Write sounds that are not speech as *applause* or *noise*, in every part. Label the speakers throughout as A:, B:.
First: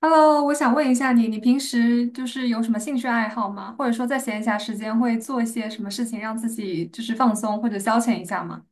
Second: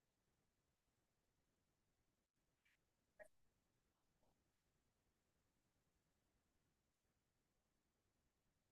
A: Hello,我想问一下你，你平时有什么兴趣爱好吗？或者说在闲暇时间会做一些什么事情让自己放松或者消遣一下吗？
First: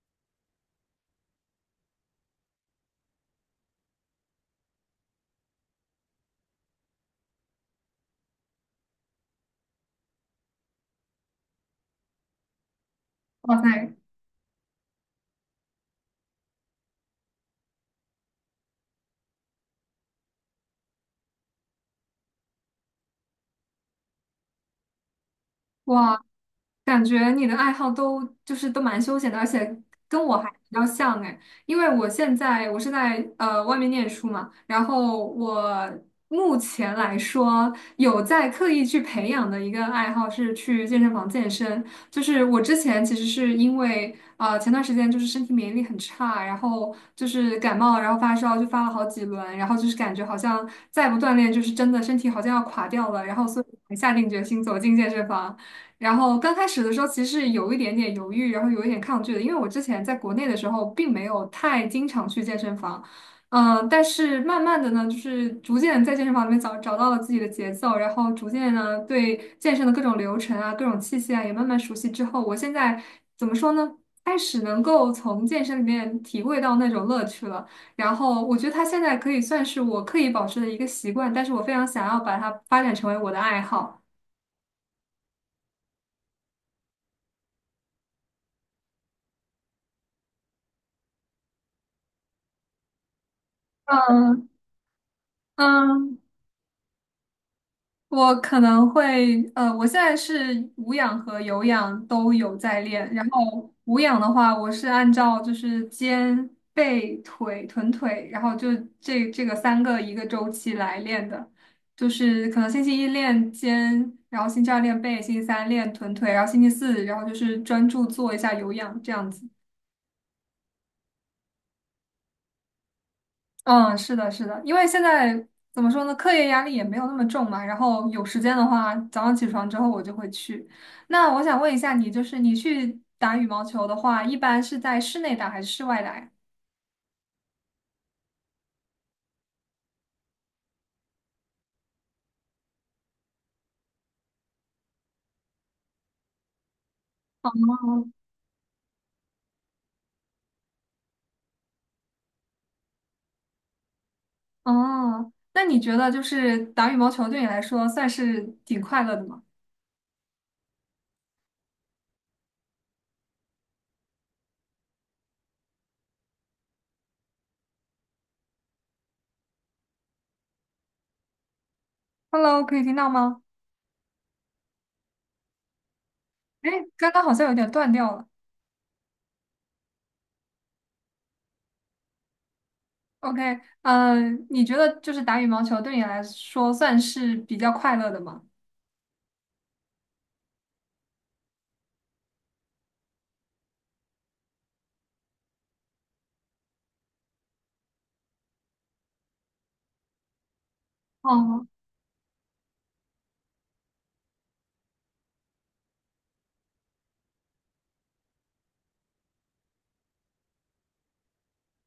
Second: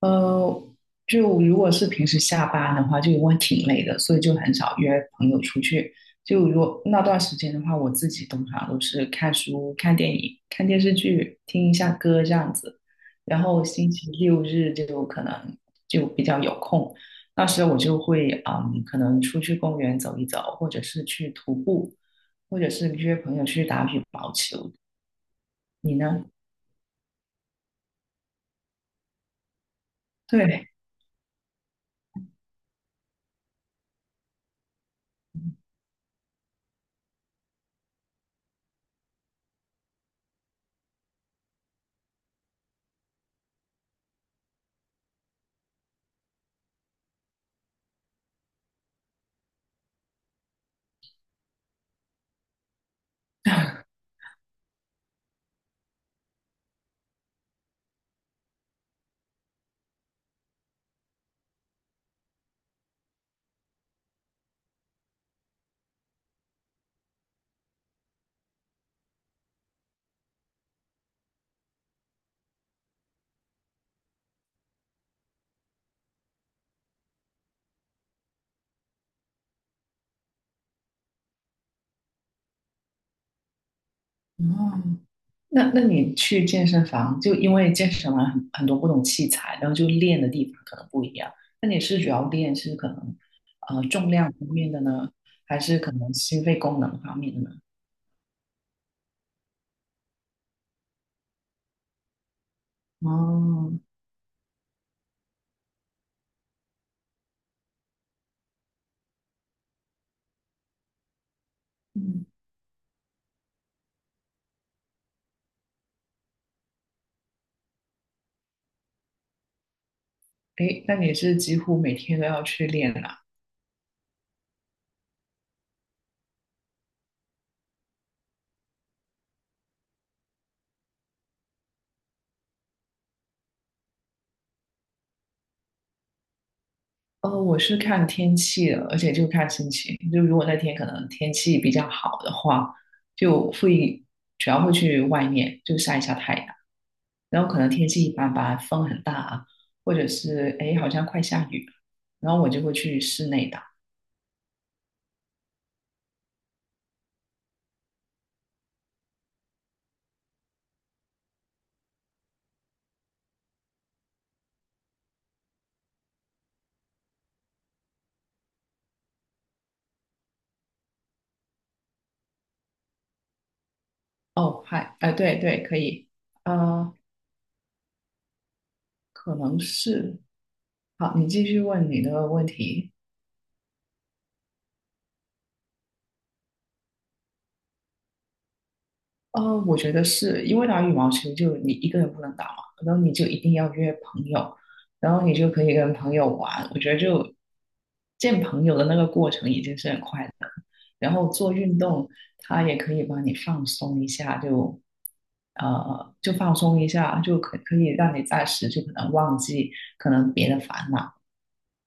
B: 呃，就如果是平时下班的话，就因为挺累的，所以就很少约朋友出去。就如果那段时间的话，我自己通常都是看书、看电影、看电视剧、听一下歌这样子。然
A: 哇
B: 后星
A: 塞，
B: 期六日就可能就比较有空，那时候我就会可能出去公园走一走，或者是去徒步，或者是约朋友去打羽毛球。你
A: 哇，
B: 呢？
A: 感觉你的爱好都就是都蛮休闲的，而且跟我还比
B: 对，
A: 较像哎。因为我现在是在外面念书嘛，然后我目前来说有在刻意去培养的一个爱好是去健身房健身。就是我之前其实是因为前段时间身体免疫力很差，然后就是感冒，然后发烧就发了好几轮，然后就是感觉好像再不锻炼真的身体好像要垮掉了，然后所以才下定决心走进健身房。然后刚开始的时候，其实是有一点点犹豫，然后有一点抗拒的，因为我之前在国内的时候，并没有太经常去健身房。但是慢慢的呢，逐渐在健身房里面找到了自己的节奏，然后逐渐呢，对健身的各种流程啊、各种器械啊，也慢慢熟悉之后，我现在怎么说呢？开始能够从健身里面体会到那种乐趣了。然后我觉得它现在可以算是我刻意保持的一个习惯，但是我非常想要把它发展成为我的爱好。
B: 嗯。那你去健身房，就因为健身房很多不同器材，然后就练的地方可能不一样。那你是主要练是可能重量方
A: 嗯
B: 面的呢，还是可能
A: 嗯，
B: 心肺功能方面的呢？
A: 我可能会，我现在是无氧和有氧都有在练。然后
B: 哦，
A: 无氧的话，我是按照肩、背、腿、臀腿，然后就这个三个一个周期来练的。就
B: 嗯，
A: 是可能星期一练肩，然后星期二练背，星期三练臀腿，然后星期四，然后就是专注做一下有氧这样子。
B: 诶，那你是几乎每天都要去练啦？
A: 嗯，是的，是的，因为现在怎么说呢，课业压力也没有那么重嘛。然后有时间的话，早上起床之后我就会去。那我想问一下你，你去打羽毛球的话，一般是在室内打还是室外打呀？
B: 哦，我是看天气的，而且就看心情。就如果那天可能天气比较好的话，就会主要会去外面就晒一下太阳。然后可能天气一般般，风很大啊，或者是哎好像快下雨了，然后我就会去室内打。
A: 哦，那你觉得打羽毛球对你来说算是挺快乐的吗？Hello,可以听到吗？
B: 哦，嗨，哎、对对，可以，
A: 哎，
B: 啊
A: 刚刚好像有点断掉了。
B: 可能是，好，你继续问你的问题。
A: OK,你觉得打羽毛球对你来说算是比较快乐的吗？
B: 我觉得是因为打羽毛球就你一个人不能打嘛，然后你就一定要约朋友，然后你就可以跟朋友玩。我觉得就见朋友的那个过程已经是很快乐的，然后做
A: 哦
B: 运动它也可以帮你放松一下，就放松一下，就可以让你暂时就可能忘记可能别的烦恼。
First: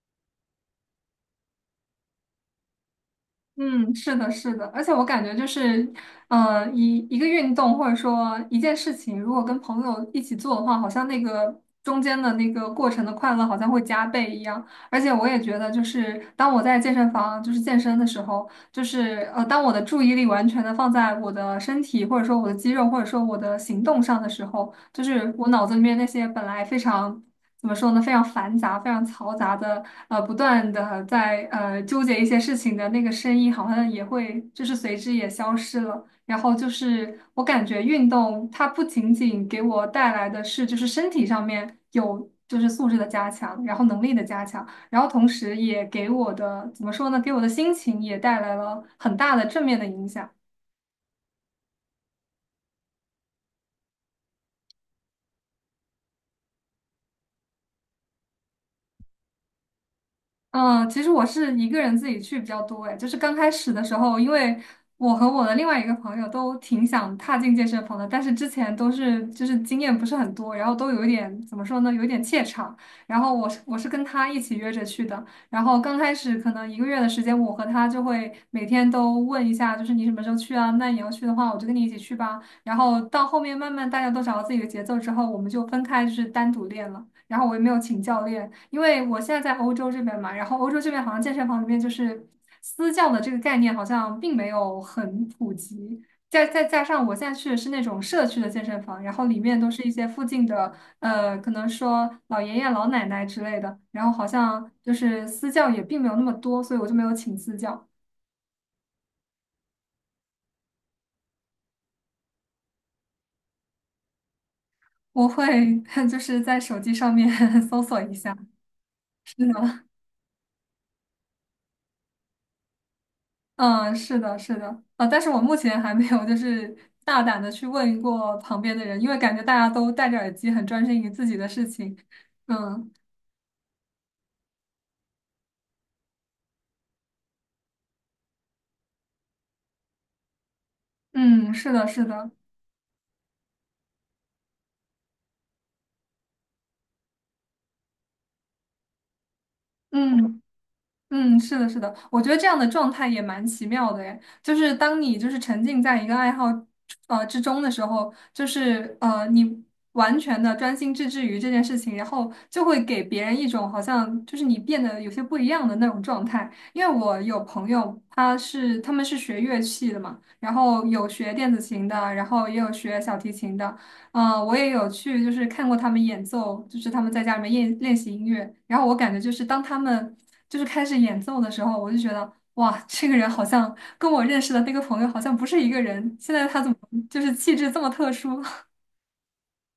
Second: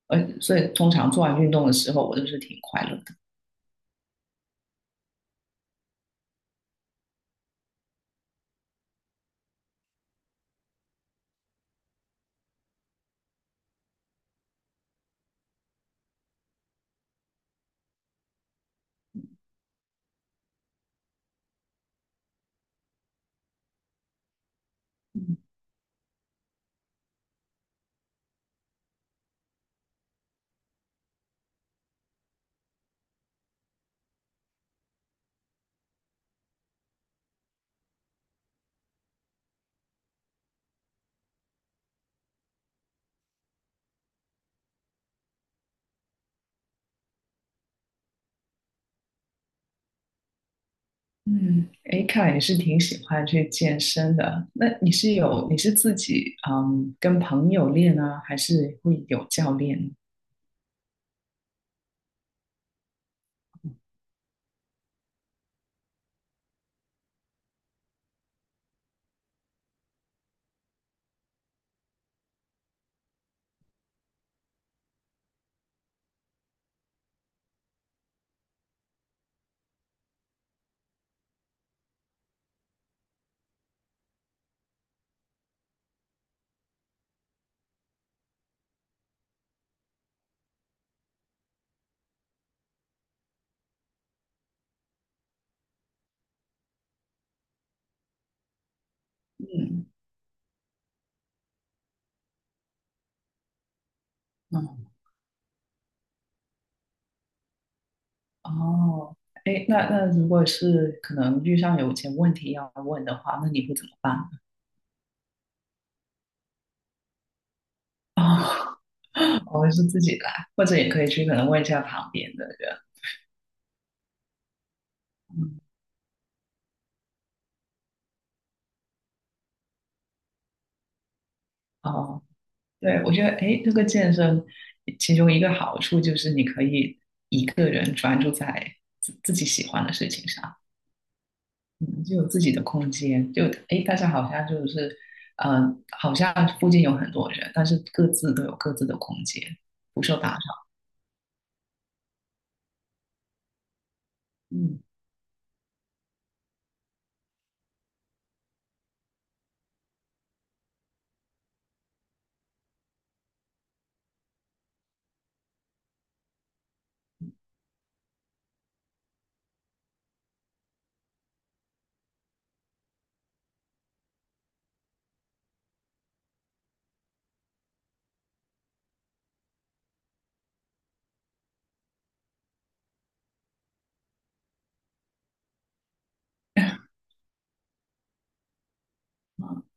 B: 所以通常做完运动的时候，我都是挺快乐的。
A: 嗯，是的，是的，而且我感觉就是，一个运动或者说一件事情，如果跟朋友一起做的话，好像那个中间的那个过程的快乐好像会加倍一样。而且我也觉得，就是当我在健身房健身的时候，就是，当我的注意力完全的放在我的身体或者说我的肌肉或者说我的行动上的时候，就是我脑子里面那些本来非常怎么说呢，非常繁杂、非常嘈杂的，不断的在纠结一些事情的那个声音，好像也会随之也消失了。然后就是我感觉运动它不仅仅给我带来的是身体上面有素质的加强，然后能力的加强，然后同时也给我的怎么说呢，给我的心情也带来了很大的正面的影响。
B: 嗯，哎，看来你是挺喜欢去健身的。那你是有，你是自己跟朋友练呢，还是会有教练？
A: 嗯，其实我是一个人自己去比较多哎。就是刚开始的时候，因为我和我的另外一个朋友都挺想踏进健身房的，但是之前都是经验不是很多，然后都有一点怎么说呢，有一点怯场。然后我是跟他一起约着去的。然后刚开始可能一个月的时间，我和他就会每天都问一下，就是你什么时候去啊？那你要去的话，我就跟你一起去吧。然后到后面慢慢大家都找到自己的节奏之后，我们就分开单独练了。然后我也没有请教练，因为我现在在欧洲这边嘛，然后欧洲这边好像健身房里面私教的这个概念好像并没有很普及，再加上我现在去的是那种社区的健身房，然后里面都是
B: 嗯
A: 一些附近的，可能说老爷爷老奶奶之类的，然后好像
B: 嗯
A: 私教也并没有那么多，所以我就没有请私教。
B: 哦，哎，那如果是可能遇上有些问题要问的话，那你会怎么办？
A: 我会 *laughs* 在手机上面 *laughs* 搜索一下，
B: 哦，
A: 是
B: *laughs* 我是
A: 吗？
B: 自己来，或者也可以去可能问一下旁边的人。
A: 嗯，是的，是的。啊，但是我目
B: 嗯
A: 前还没有大胆的去问过旁边的人，因为感觉大家都戴着耳机，很专心于自己的事情。
B: 哦，
A: 嗯
B: 对，我觉得哎，这个健身其中一个好处就是你可以一个人专注在自己喜欢的事情上。
A: 嗯，是的，是
B: 嗯就有
A: 的。
B: 自己的空间，就诶，大家好像就是，呃，好像附近有很多人，但是各自都有各自的空间，不受打扰。
A: 嗯。嗯，是的，是的，我觉得这样的状态也蛮奇妙的诶。就是
B: 嗯，
A: 当你沉浸在一个爱好之中的时候，你完全的专心致志于这件事情，然后就会给别人一种好像你变得有些不一样的那种状态。因为我有朋友，他们是学乐器的嘛，然后有学电子琴的，然后也有学小提琴的。嗯，我也有去，就是看过他们演奏，就是他们在家里面练习音乐。然后我感觉当他们开始演奏的时候，我就觉得哇，这个人好像跟我认识的那个朋友好像不是一个人。现在他怎么气质这么特殊？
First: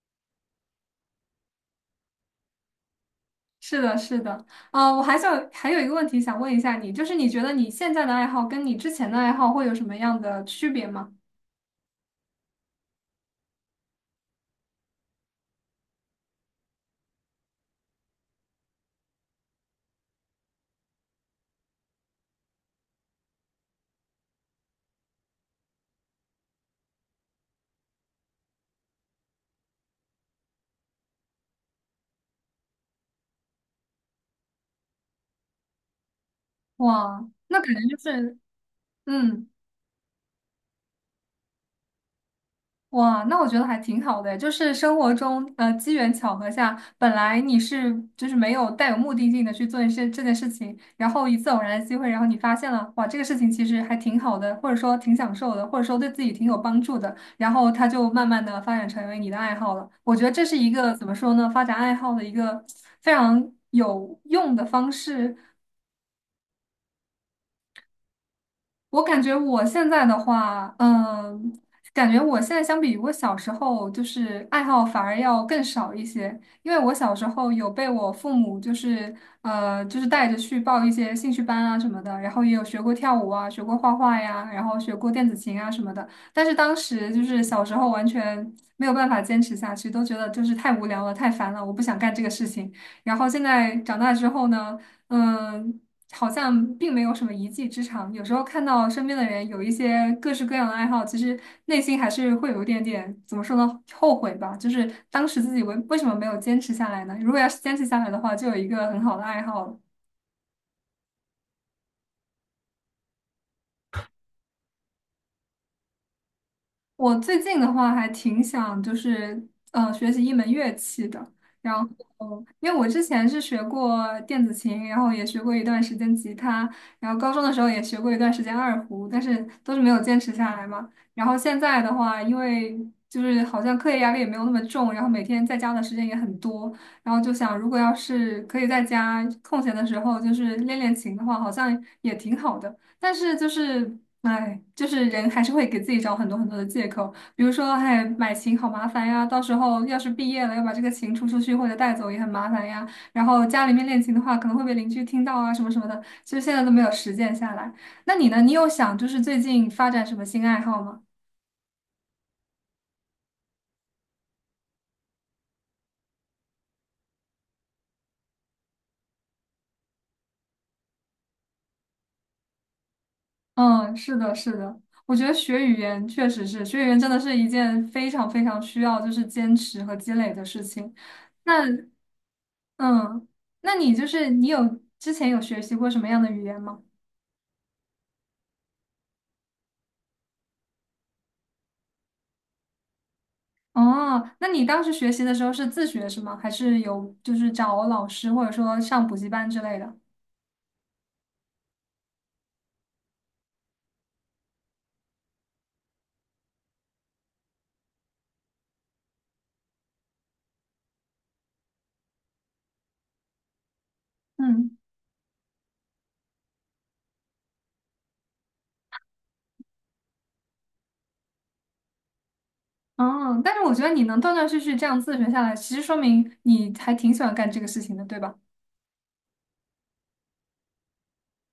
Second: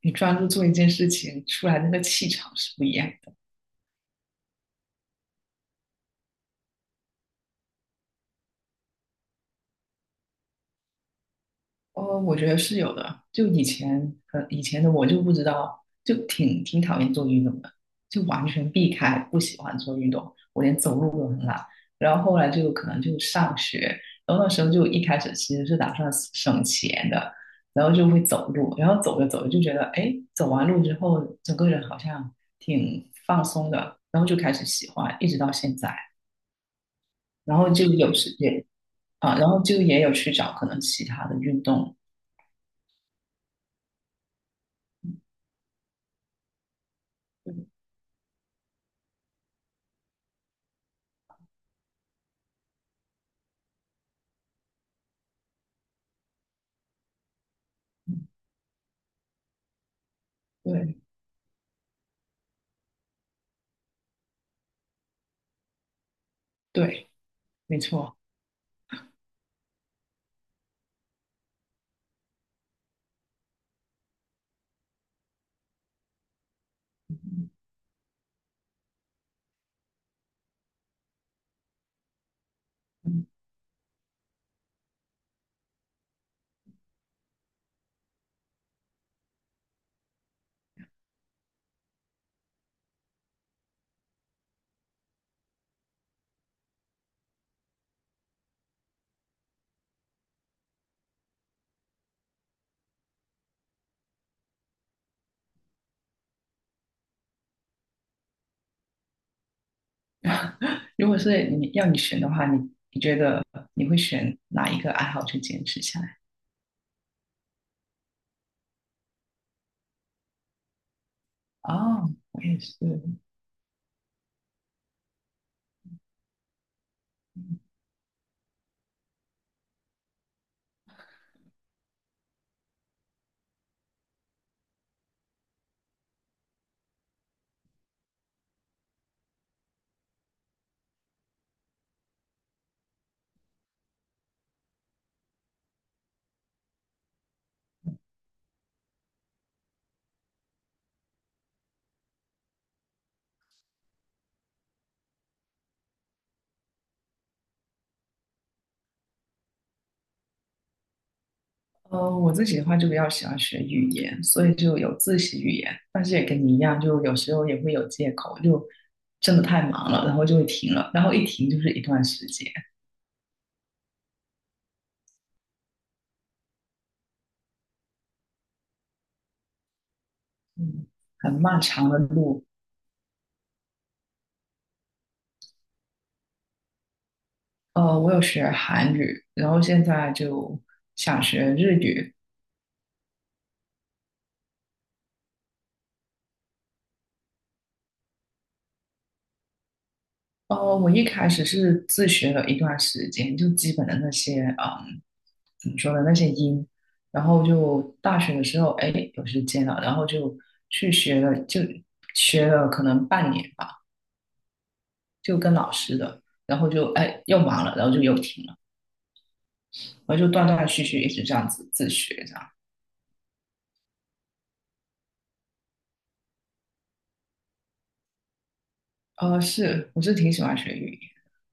B: 你专注做一件事情，出来那个气场是不一样。
A: *laughs* 是的，是的。啊，我还想还有一个问题想问一下你，你觉得你现在的爱好跟你之前的爱好会有什么样的区别吗？
B: 哦，我觉得是有的。就以前，以前的我就不知道，就挺讨厌做运动的，就完全避开，不喜欢做运动，我连走路都很懒。然后后来就可能就上学，然后那时候就一开始其实是打算省钱的，然后就会走路，然后走着走着就觉得，哎，走完路之后，整个人好像挺放松的，然后就开始喜欢，一直到现在。
A: 哇，
B: 然
A: 那
B: 后
A: 感觉
B: 就
A: 就
B: 有时
A: 是
B: 间啊，然
A: 嗯。
B: 后就也有去找可能其他的运动，
A: 哇，那我觉得还挺好的，就是生活中，机缘巧合下，本来你是没有带有目的性的去做一些这件事情，然后一次偶然的机会，然后你发现了，哇，这个事情其实还挺好的，或者说挺享受的，或者说对自己挺有帮助的，然后它就慢慢的发展成为你的爱好了。我觉得这是一个
B: 对。
A: 怎么说呢，发展爱好的一个非常有用的方式。
B: 对，没错。
A: 我感觉我现在的话，嗯，感觉我现在相比于我小时候，爱好反而要更少一些。因为我小时候有被我父母，就是带着去报一些兴趣班啊什么的，然后也有学过跳
B: 嗯，
A: 舞啊，学过画画呀，然后学过电子琴啊什么的。但是当时小时候完全没有办法坚持下去，都觉得太无聊了，太烦了，我不想干这个事情。然后现在长大之后呢？嗯，好像并没有什么一技之长。有时候看到身边的人有一些各式各样的爱好，其实内心还是会有一点点，怎么说呢，后悔吧。就是当时自己为什么没有坚持下来呢？如果要是坚持下来的话，就有一个很好的爱好了。
B: 如果是你要你选的话，你觉得你会选哪一个爱好去坚持下来？
A: 我最近的话还挺想学习一门乐器的，然后
B: 哦，我也
A: 因为
B: 是。
A: 我之前是学过电子琴，然后也学过一段时间吉他，然后高中的时候也学过一段时间二胡，但是都是没有坚持下来嘛。然后现在的话，因为好像课业压力也没有那么重，然后每天在家的时间也很多，然后就想如果要是可以在家空闲的时候练练琴的话，好像也挺好的。但是就是哎，人还是会给自己找很多很多的借口。比如说，哎，买琴好麻烦呀，到时候要是毕业了，要把这个琴出去或者带走也很麻烦呀。然后家里面练琴的话，可能会被邻居听到啊，什么什么的。其实现在都没有实践下来。那你呢？你有想最近发展什么新爱好吗？
B: 我自己的话就比较喜欢学语言，所以就有自习语言。但是也跟你一样，就有时候也会有借口，就真的太忙了，然后就会停了，然后一停就是一段时间，
A: 嗯，是的，是的，我觉得学语言确实是，学语言真的是一件非常非常需要坚持和积累的事
B: 嗯，
A: 情。
B: 很漫
A: 那
B: 长的路。
A: 嗯，那你你有之前有学习过什么样的语言吗？
B: 我有学韩语，然后现在就想学日语，
A: 哦，那你当时学习的时候是自学是吗？还是有找老师或者说上补习班之类的？
B: 我一开始是自学了一段时间，就基本的那些，怎么说呢，那些音，然后就大学的时候，哎，有时间了，然后就去学了，就学了可能半年吧，
A: 嗯，
B: 就跟老师的，然后就哎又忙了，然后就又停了，然后就断断续续一直这样子自学这样。
A: 哦，但是我觉得你能断断续续这样自学下来，其实说明你还挺喜欢干这个事情的，对吧？
B: 是，我是挺喜欢学语言。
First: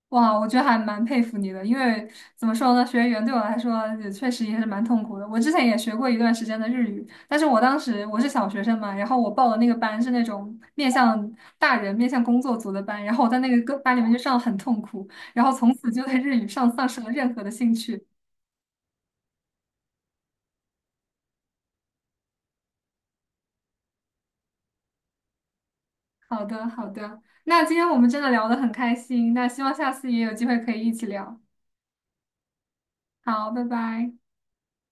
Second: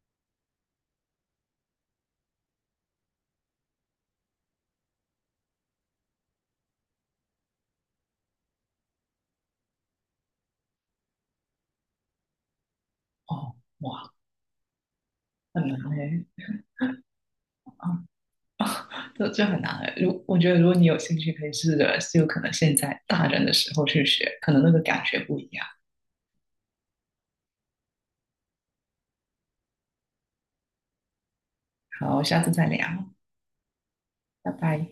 A: 哇，我觉得还蛮佩服你的，因为怎么说呢，学语言对我来说也确实也是蛮痛苦的。我之前也学过一段时间的日语，但是我当时我是小学生嘛，然后我报的那个班是那种面向大人、面向工作组的班，然后我在那
B: 哦，
A: 个个班里面
B: 哇，
A: 就上得很痛苦，然后
B: 很
A: 从
B: 难
A: 此就对
B: 哎。
A: 日语上丧失了任何的兴趣。
B: 啊这很难的。我觉得，如果你有兴趣，可以试着就可能现在大人的时候去学，可能那个感觉不一样。
A: 好的，好的，那今天我们真的聊得很开心，那希望下次也有机会可以一起聊。
B: 好，下次再聊，
A: 好，拜拜。
B: 拜拜。